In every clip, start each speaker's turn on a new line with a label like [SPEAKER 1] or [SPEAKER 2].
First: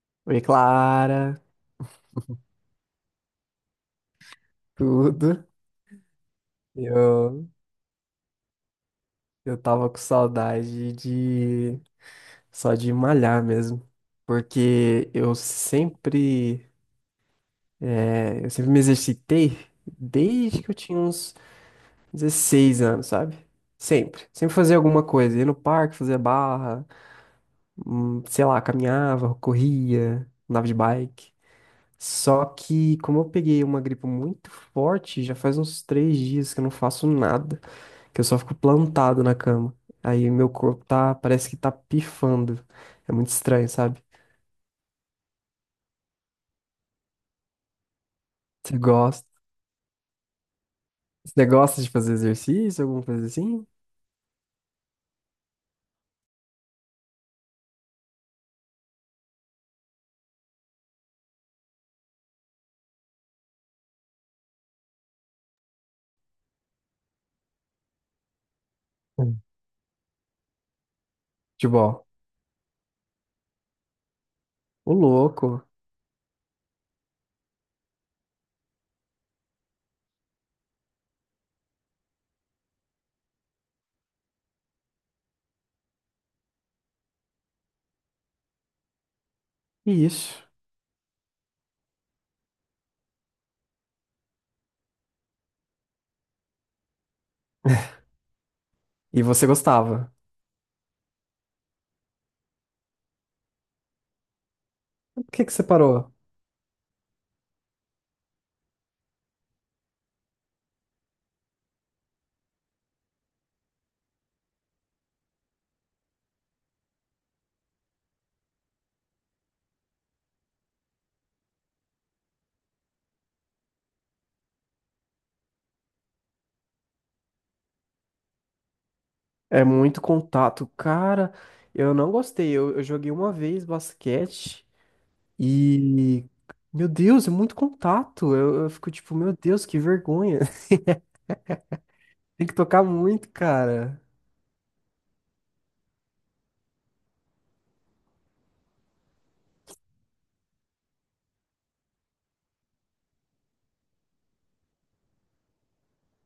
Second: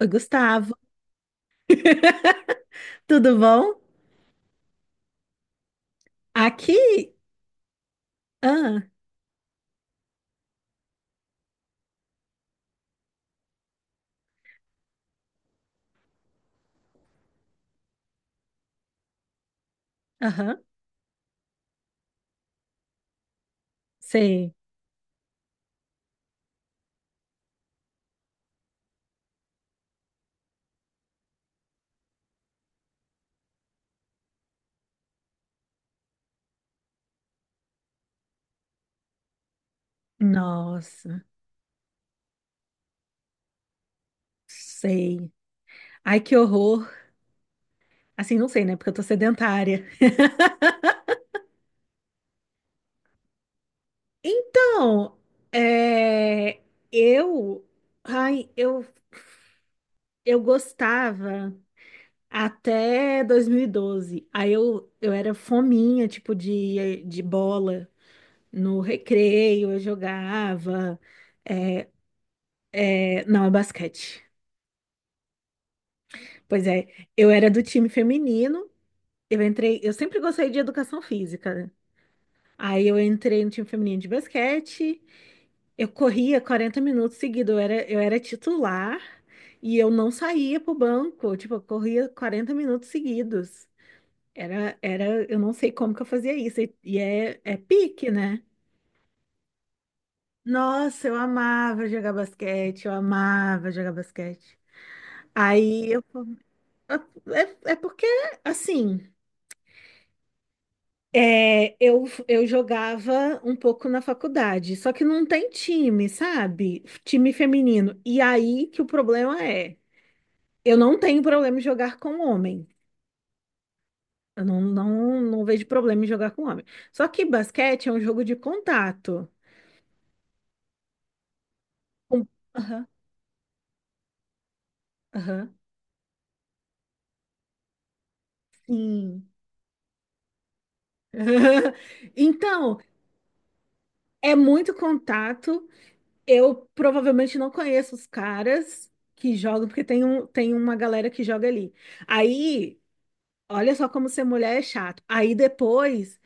[SPEAKER 1] Oi,
[SPEAKER 2] Oi,
[SPEAKER 1] Gustavo.
[SPEAKER 2] Clara,
[SPEAKER 1] Tudo bom?
[SPEAKER 2] tudo?
[SPEAKER 1] Aqui?
[SPEAKER 2] Eu,
[SPEAKER 1] Ah,
[SPEAKER 2] eu tava com saudade de só de malhar mesmo, porque eu sempre me exercitei
[SPEAKER 1] aham,
[SPEAKER 2] desde que eu tinha uns 16 anos, sabe? Sempre,
[SPEAKER 1] sei.
[SPEAKER 2] sempre fazia alguma coisa, ia no parque, fazia barra, sei lá, caminhava, corria, andava de bike. Só que como eu peguei uma gripe muito forte, já faz uns 3 dias que eu não faço nada. Que eu só fico plantado na cama. Aí meu corpo tá,
[SPEAKER 1] Nossa,
[SPEAKER 2] parece que tá pifando. É muito estranho, sabe?
[SPEAKER 1] sei. Ai, que horror. Assim, não sei, né?
[SPEAKER 2] Você
[SPEAKER 1] Porque eu tô
[SPEAKER 2] gosta,
[SPEAKER 1] sedentária.
[SPEAKER 2] você gosta de fazer exercício, alguma coisa assim?
[SPEAKER 1] Então, é, eu, ai, eu, eu gostava até 2012. Aí eu era fominha, tipo, de bola no
[SPEAKER 2] Hum.
[SPEAKER 1] recreio, eu jogava. É,
[SPEAKER 2] Futebol.
[SPEAKER 1] é, não, é basquete.
[SPEAKER 2] Ô, louco.
[SPEAKER 1] Pois é, eu era do time feminino, eu entrei, eu sempre gostei de educação física, né? Aí eu entrei no time feminino de basquete, eu corria 40 minutos seguidos, eu era titular e eu não
[SPEAKER 2] Isso.
[SPEAKER 1] saía pro banco, tipo, eu corria 40 minutos seguidos. Eu não sei como que eu fazia isso, e é pique, né?
[SPEAKER 2] E você gostava?
[SPEAKER 1] Nossa, eu amava jogar basquete, eu amava jogar basquete.
[SPEAKER 2] Por que que você
[SPEAKER 1] Aí eu,
[SPEAKER 2] parou?
[SPEAKER 1] eu- é, é porque, assim. Eu jogava um pouco na faculdade, só que não tem time, sabe? Time feminino. E aí que o problema é, eu não tenho problema em jogar com homem. Eu não, não, não vejo problema em jogar com homem. Só que basquete é um jogo de contato.
[SPEAKER 2] É muito contato. Cara, eu não
[SPEAKER 1] Com-
[SPEAKER 2] gostei. Eu
[SPEAKER 1] Aham,
[SPEAKER 2] joguei uma vez basquete
[SPEAKER 1] aham,
[SPEAKER 2] e. Meu Deus, é muito contato. Eu fico tipo,
[SPEAKER 1] sim.
[SPEAKER 2] meu Deus, que vergonha. Tem que
[SPEAKER 1] Então,
[SPEAKER 2] tocar muito, cara.
[SPEAKER 1] é muito contato. Eu provavelmente não conheço os caras que jogam, porque tem uma galera que joga ali. Aí. Olha só como ser mulher é chato. Aí depois,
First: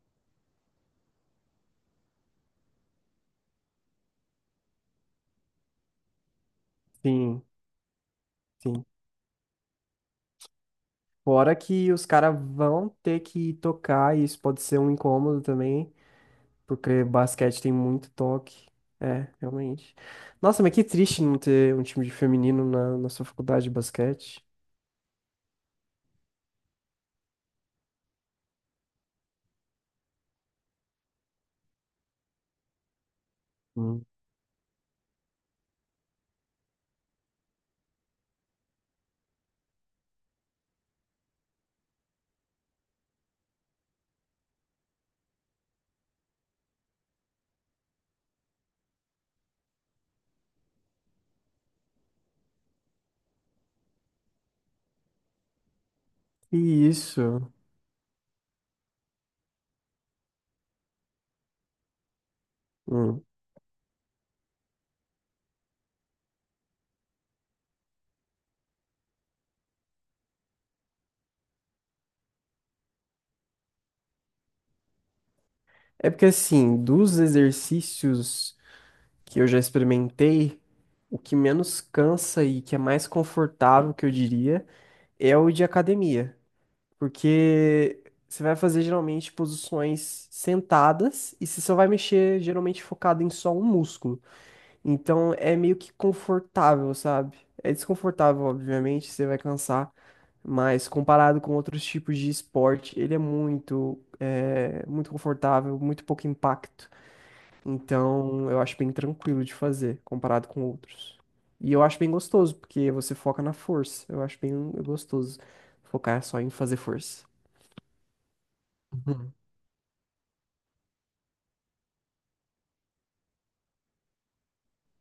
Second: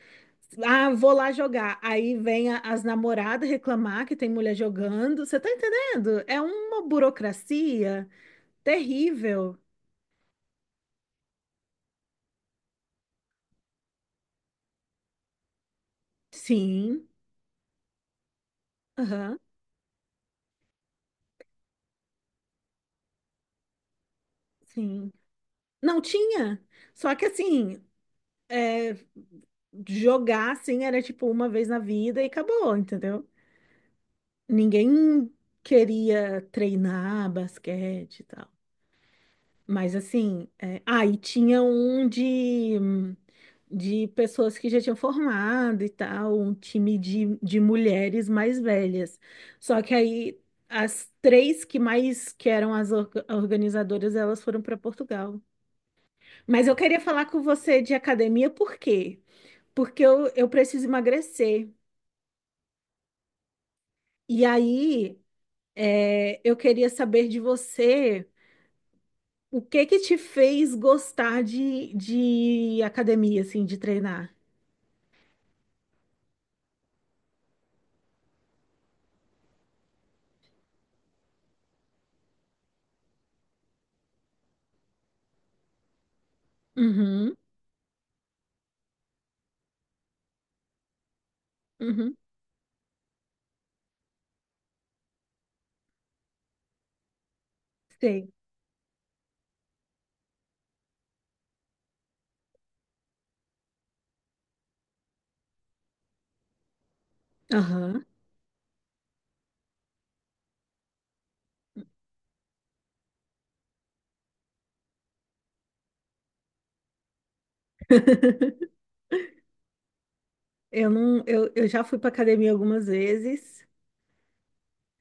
[SPEAKER 1] ah, vou lá jogar. Aí vem as namoradas reclamar que tem mulher jogando. Você tá entendendo? É uma
[SPEAKER 2] Sim,
[SPEAKER 1] burocracia
[SPEAKER 2] sim.
[SPEAKER 1] terrível.
[SPEAKER 2] Fora que os caras vão ter que tocar, e isso pode ser um incômodo também, porque
[SPEAKER 1] Sim,
[SPEAKER 2] basquete tem muito toque. É,
[SPEAKER 1] aham,
[SPEAKER 2] realmente. Nossa, mas que triste não ter um time de feminino na sua faculdade de basquete.
[SPEAKER 1] sim. Não tinha. Só que assim, é, jogar assim era tipo uma vez na vida e acabou, entendeu?
[SPEAKER 2] Hum.
[SPEAKER 1] Ninguém queria treinar basquete e tal. Mas assim, e tinha de pessoas que já tinham formado e tal, um time de mulheres mais velhas. Só que aí as três que mais que eram as organizadoras, elas foram para Portugal.
[SPEAKER 2] Que
[SPEAKER 1] Mas eu queria falar com
[SPEAKER 2] isso.
[SPEAKER 1] você de academia, por quê? Porque eu preciso emagrecer.
[SPEAKER 2] Hum.
[SPEAKER 1] E aí eu queria saber de você o que que te fez gostar de academia, assim, de treinar.
[SPEAKER 2] É porque, assim, dos exercícios que eu já experimentei, o que menos cansa e que é mais confortável, que eu diria, é o de academia.
[SPEAKER 1] Uhum,
[SPEAKER 2] Porque você vai fazer geralmente posições sentadas e você só vai
[SPEAKER 1] uhum,
[SPEAKER 2] mexer geralmente focado em só um músculo. Então é meio que confortável, sabe? É
[SPEAKER 1] sei.
[SPEAKER 2] desconfortável, obviamente, você vai cansar, mas comparado com outros tipos de esporte, ele é muito confortável, muito pouco impacto.
[SPEAKER 1] Aham.
[SPEAKER 2] Então eu acho bem tranquilo de fazer comparado com outros. E eu acho bem gostoso, porque você foca na força. Eu acho bem gostoso focar só em fazer força.
[SPEAKER 1] Eu não, eu já fui pra academia algumas vezes,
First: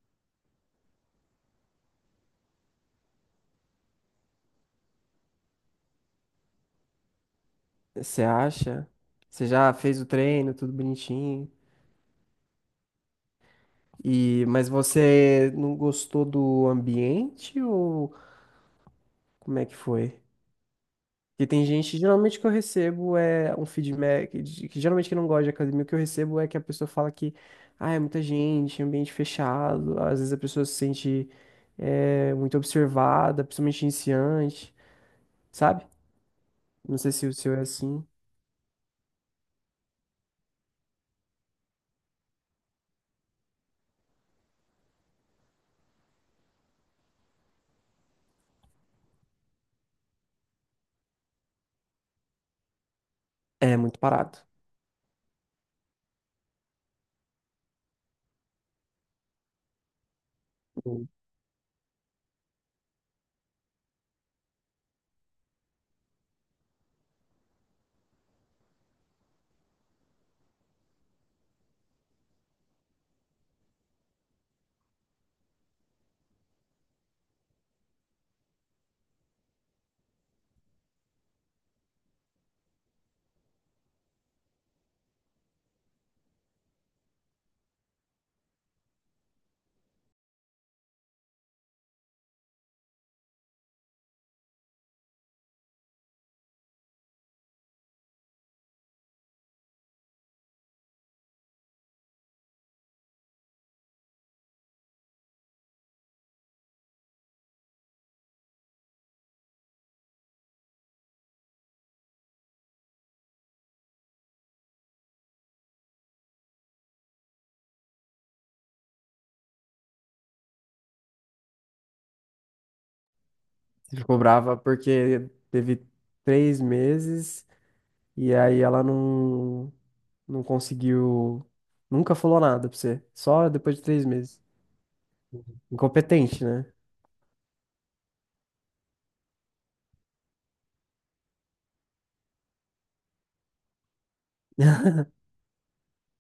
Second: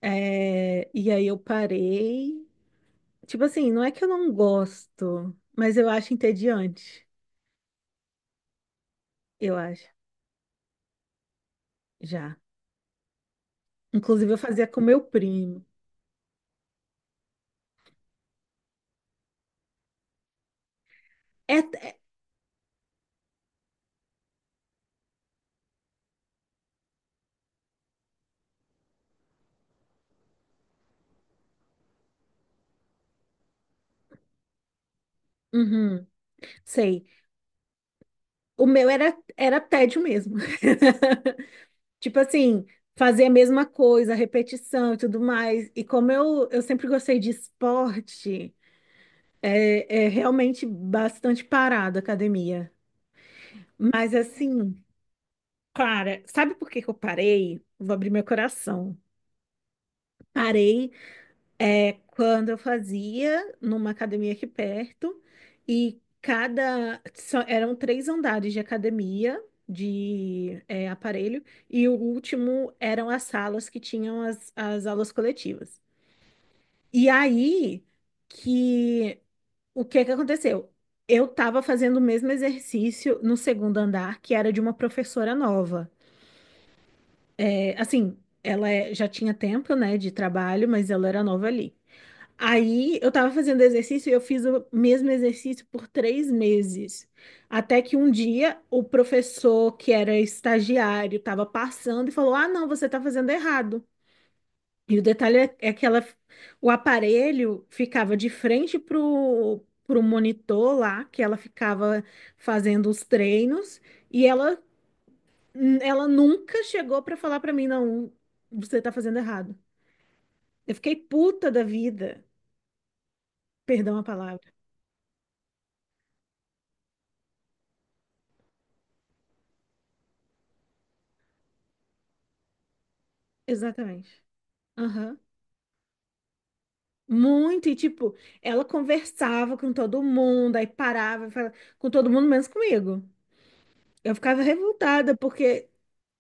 [SPEAKER 1] e aí eu parei. Tipo assim, não é que eu não gosto, mas eu acho entediante.
[SPEAKER 2] Você acha? Você
[SPEAKER 1] Eu
[SPEAKER 2] já
[SPEAKER 1] acho,
[SPEAKER 2] fez o treino, tudo bonitinho.
[SPEAKER 1] já. Inclusive, eu
[SPEAKER 2] E
[SPEAKER 1] fazia
[SPEAKER 2] mas
[SPEAKER 1] com meu
[SPEAKER 2] você
[SPEAKER 1] primo.
[SPEAKER 2] não gostou do ambiente ou como é que foi? Porque
[SPEAKER 1] É,
[SPEAKER 2] tem
[SPEAKER 1] é-
[SPEAKER 2] gente, geralmente que eu recebo é um feedback, que geralmente que não gosta de academia, o que eu recebo é que a pessoa fala que, ah, é muita gente, ambiente fechado, às vezes a pessoa se sente muito observada, principalmente iniciante, sabe?
[SPEAKER 1] uhum,
[SPEAKER 2] Não
[SPEAKER 1] sei.
[SPEAKER 2] sei se o seu é assim.
[SPEAKER 1] O meu era, era tédio mesmo. Tipo assim, fazer a mesma coisa, repetição e tudo mais. E como eu sempre gostei de esporte, é realmente bastante parado a academia.
[SPEAKER 2] É muito
[SPEAKER 1] Mas
[SPEAKER 2] parado.
[SPEAKER 1] assim. Cara, sabe por que que eu parei? Vou abrir meu coração. Parei quando eu fazia numa academia aqui perto e eram 3 andares de academia de aparelho e o último eram as salas que tinham as aulas coletivas. E aí que o que que aconteceu? Eu estava fazendo o mesmo exercício no segundo andar, que era de uma professora nova. Assim, já tinha tempo, né, de trabalho, mas ela era nova ali. Aí eu tava fazendo exercício e eu fiz o mesmo exercício por 3 meses. Até que um dia o professor, que era estagiário, tava passando e falou: Ah, não, você tá fazendo errado. E o detalhe é que ela, o aparelho ficava de frente pro, monitor lá, que ela ficava fazendo os treinos, e ela ela nunca chegou pra falar pra mim, não, você tá fazendo errado. Eu fiquei puta da vida. Perdão a
[SPEAKER 2] Ficou
[SPEAKER 1] palavra.
[SPEAKER 2] brava porque teve 3 meses e aí ela não conseguiu. Nunca falou nada pra você. Só depois de três
[SPEAKER 1] Exatamente.
[SPEAKER 2] meses.
[SPEAKER 1] Aham.
[SPEAKER 2] Incompetente, né?
[SPEAKER 1] Muito, e tipo, ela conversava com todo mundo, aí parava, falava com todo mundo, menos comigo. Eu ficava revoltada, porque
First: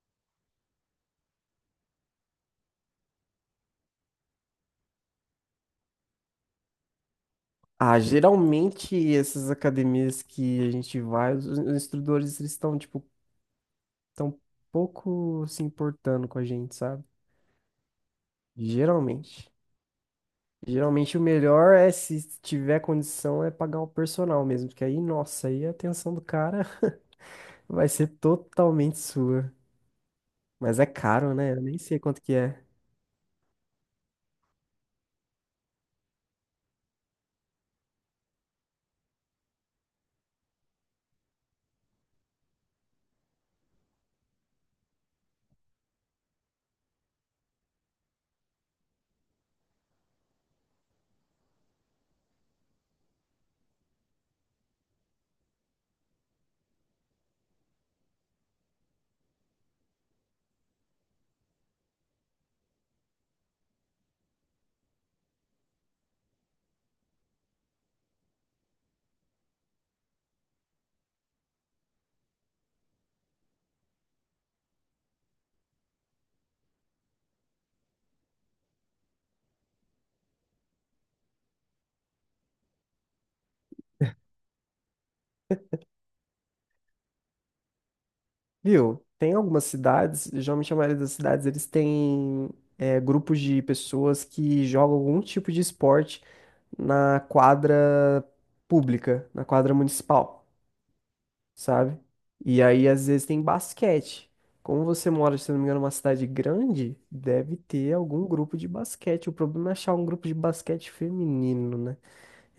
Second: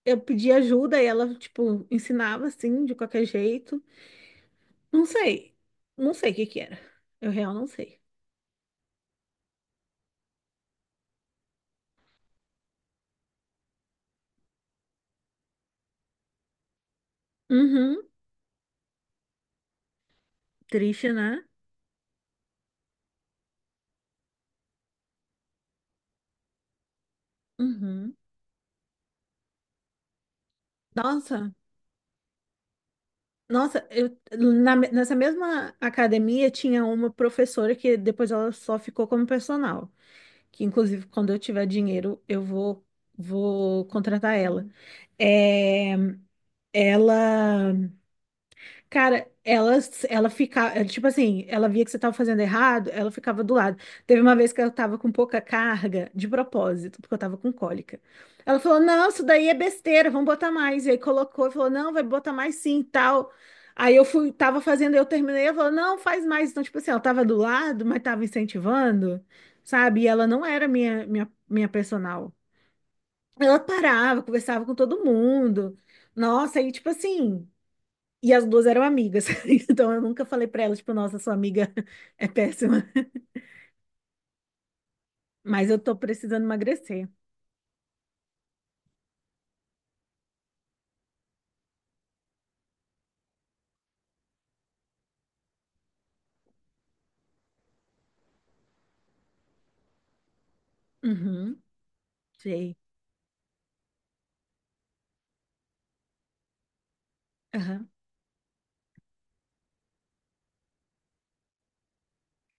[SPEAKER 1] eu pedia ajuda e ela, tipo, ensinava assim, de qualquer jeito. Não sei. Não sei o que que era. Eu real não
[SPEAKER 2] Ah,
[SPEAKER 1] sei.
[SPEAKER 2] geralmente essas academias que a gente vai, os instrutores eles estão, tipo, tão pouco se importando com a gente, sabe?
[SPEAKER 1] Uhum.
[SPEAKER 2] Geralmente.
[SPEAKER 1] Triste,
[SPEAKER 2] Geralmente o
[SPEAKER 1] né?
[SPEAKER 2] melhor é, se tiver condição, é pagar o personal mesmo, porque aí, nossa, aí a atenção do cara vai ser
[SPEAKER 1] Uhum.
[SPEAKER 2] totalmente sua. Mas é caro, né?
[SPEAKER 1] Nossa.
[SPEAKER 2] Eu nem sei quanto que é.
[SPEAKER 1] Nossa, nessa mesma academia tinha uma professora que depois ela só ficou como personal, que inclusive quando eu tiver dinheiro eu vou contratar ela. É, ela Cara, ela ficava, tipo assim, ela via que você tava fazendo errado, ela ficava do lado. Teve uma vez que eu tava com pouca carga, de propósito, porque eu tava com cólica. Ela falou: Não, isso daí é besteira, vamos botar mais. E aí colocou e falou: Não, vai botar mais sim, tal. Aí eu fui, tava fazendo, eu terminei, ela falou: Não, faz mais. Então, tipo assim, ela tava do lado, mas tava incentivando, sabe? E ela não era minha personal. Ela parava, conversava com todo mundo. Nossa, aí, tipo assim. E as duas eram amigas. Então eu nunca falei pra ela, tipo, nossa, sua amiga é péssima. Mas eu tô precisando emagrecer.
[SPEAKER 2] Viu? Tem algumas cidades, geralmente a maioria das cidades, eles têm grupos de pessoas que jogam algum tipo de esporte na quadra pública, na quadra municipal,
[SPEAKER 1] Uhum,
[SPEAKER 2] sabe? E
[SPEAKER 1] sei.
[SPEAKER 2] aí, às vezes, tem basquete. Como você mora, se não me engano, numa cidade grande, deve
[SPEAKER 1] Aham,
[SPEAKER 2] ter algum grupo de basquete. O problema é achar um grupo de basquete feminino, né?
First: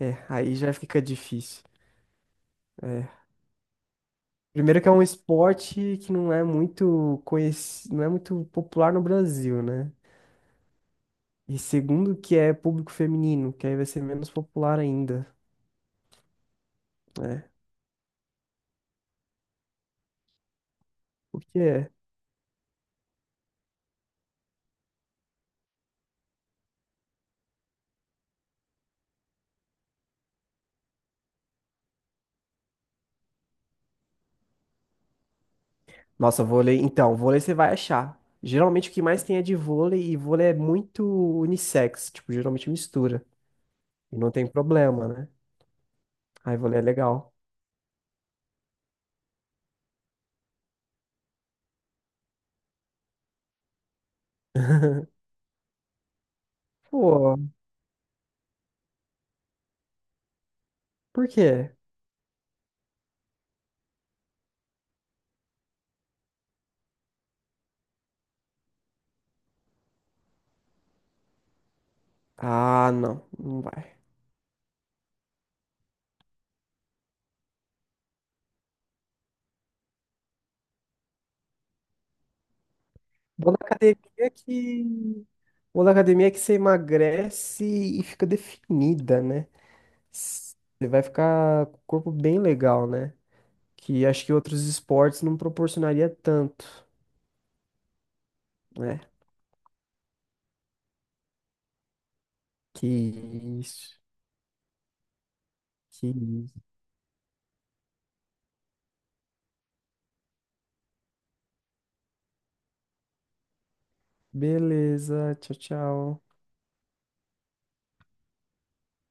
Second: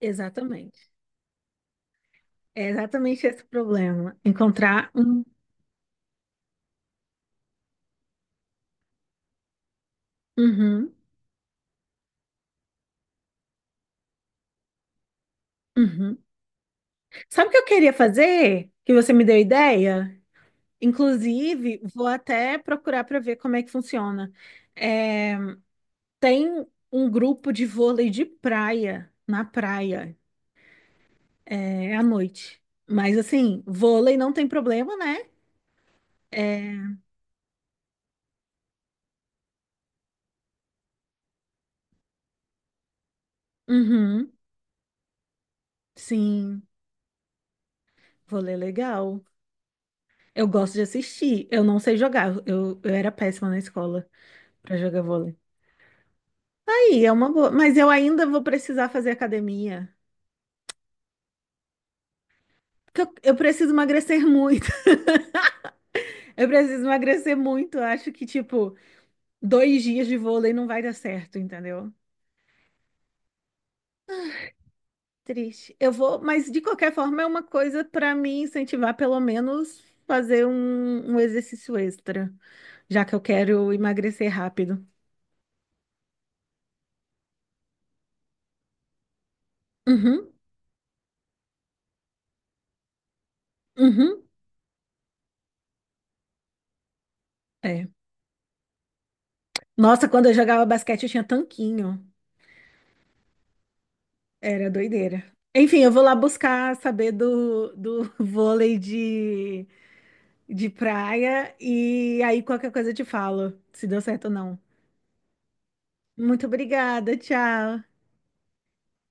[SPEAKER 2] É, aí já fica difícil.
[SPEAKER 1] É
[SPEAKER 2] É,
[SPEAKER 1] exatamente esse o problema.
[SPEAKER 2] primeiro que
[SPEAKER 1] Encontrar
[SPEAKER 2] é um
[SPEAKER 1] um.
[SPEAKER 2] esporte que não é muito conhecido, não é muito popular no Brasil, né?
[SPEAKER 1] Uhum,
[SPEAKER 2] E segundo que é público feminino, que aí vai ser menos popular ainda,
[SPEAKER 1] uhum. Sabe
[SPEAKER 2] né?
[SPEAKER 1] o que eu queria fazer? Que você me deu ideia?
[SPEAKER 2] O que
[SPEAKER 1] Inclusive,
[SPEAKER 2] é?
[SPEAKER 1] vou até procurar para ver como é que funciona. É, Tem um grupo de vôlei de praia, na praia. É à noite. Mas assim, vôlei não tem problema, né?
[SPEAKER 2] Nossa,
[SPEAKER 1] É,
[SPEAKER 2] vôlei, então, vôlei você vai achar. Geralmente o que mais tem é de vôlei e vôlei é muito unissex, tipo, geralmente mistura. E não
[SPEAKER 1] Uhum,
[SPEAKER 2] tem problema, né? Aí
[SPEAKER 1] sim,
[SPEAKER 2] vôlei é legal.
[SPEAKER 1] vôlei é legal. Eu gosto de assistir. Eu não sei jogar. Eu era péssima na escola pra jogar vôlei. Aí, é uma
[SPEAKER 2] Pô,
[SPEAKER 1] boa. Mas eu ainda vou precisar fazer academia.
[SPEAKER 2] por quê?
[SPEAKER 1] Porque eu preciso emagrecer muito. Eu preciso emagrecer muito. Eu acho que, tipo, 2 dias de vôlei não vai dar certo, entendeu?
[SPEAKER 2] Ah, não, não vai.
[SPEAKER 1] Triste. Eu vou, mas de qualquer forma é uma coisa pra me incentivar, pelo menos, fazer um exercício extra. Já que eu
[SPEAKER 2] Vou na
[SPEAKER 1] quero
[SPEAKER 2] academia
[SPEAKER 1] emagrecer rápido.
[SPEAKER 2] que o da academia é que você emagrece e fica definida, né?
[SPEAKER 1] Uhum,
[SPEAKER 2] Você vai ficar com o corpo bem legal, né? Que
[SPEAKER 1] uhum,
[SPEAKER 2] acho que outros esportes não proporcionaria tanto,
[SPEAKER 1] é.
[SPEAKER 2] né?
[SPEAKER 1] Nossa, quando eu jogava basquete eu tinha tanquinho.
[SPEAKER 2] Que isso.
[SPEAKER 1] Era doideira. Enfim, eu vou
[SPEAKER 2] Que
[SPEAKER 1] lá
[SPEAKER 2] isso.
[SPEAKER 1] buscar saber do, do vôlei de praia e aí qualquer coisa eu te falo, se deu certo ou não.
[SPEAKER 2] Beleza. Tchau, tchau.
[SPEAKER 1] Muito obrigada, tchau.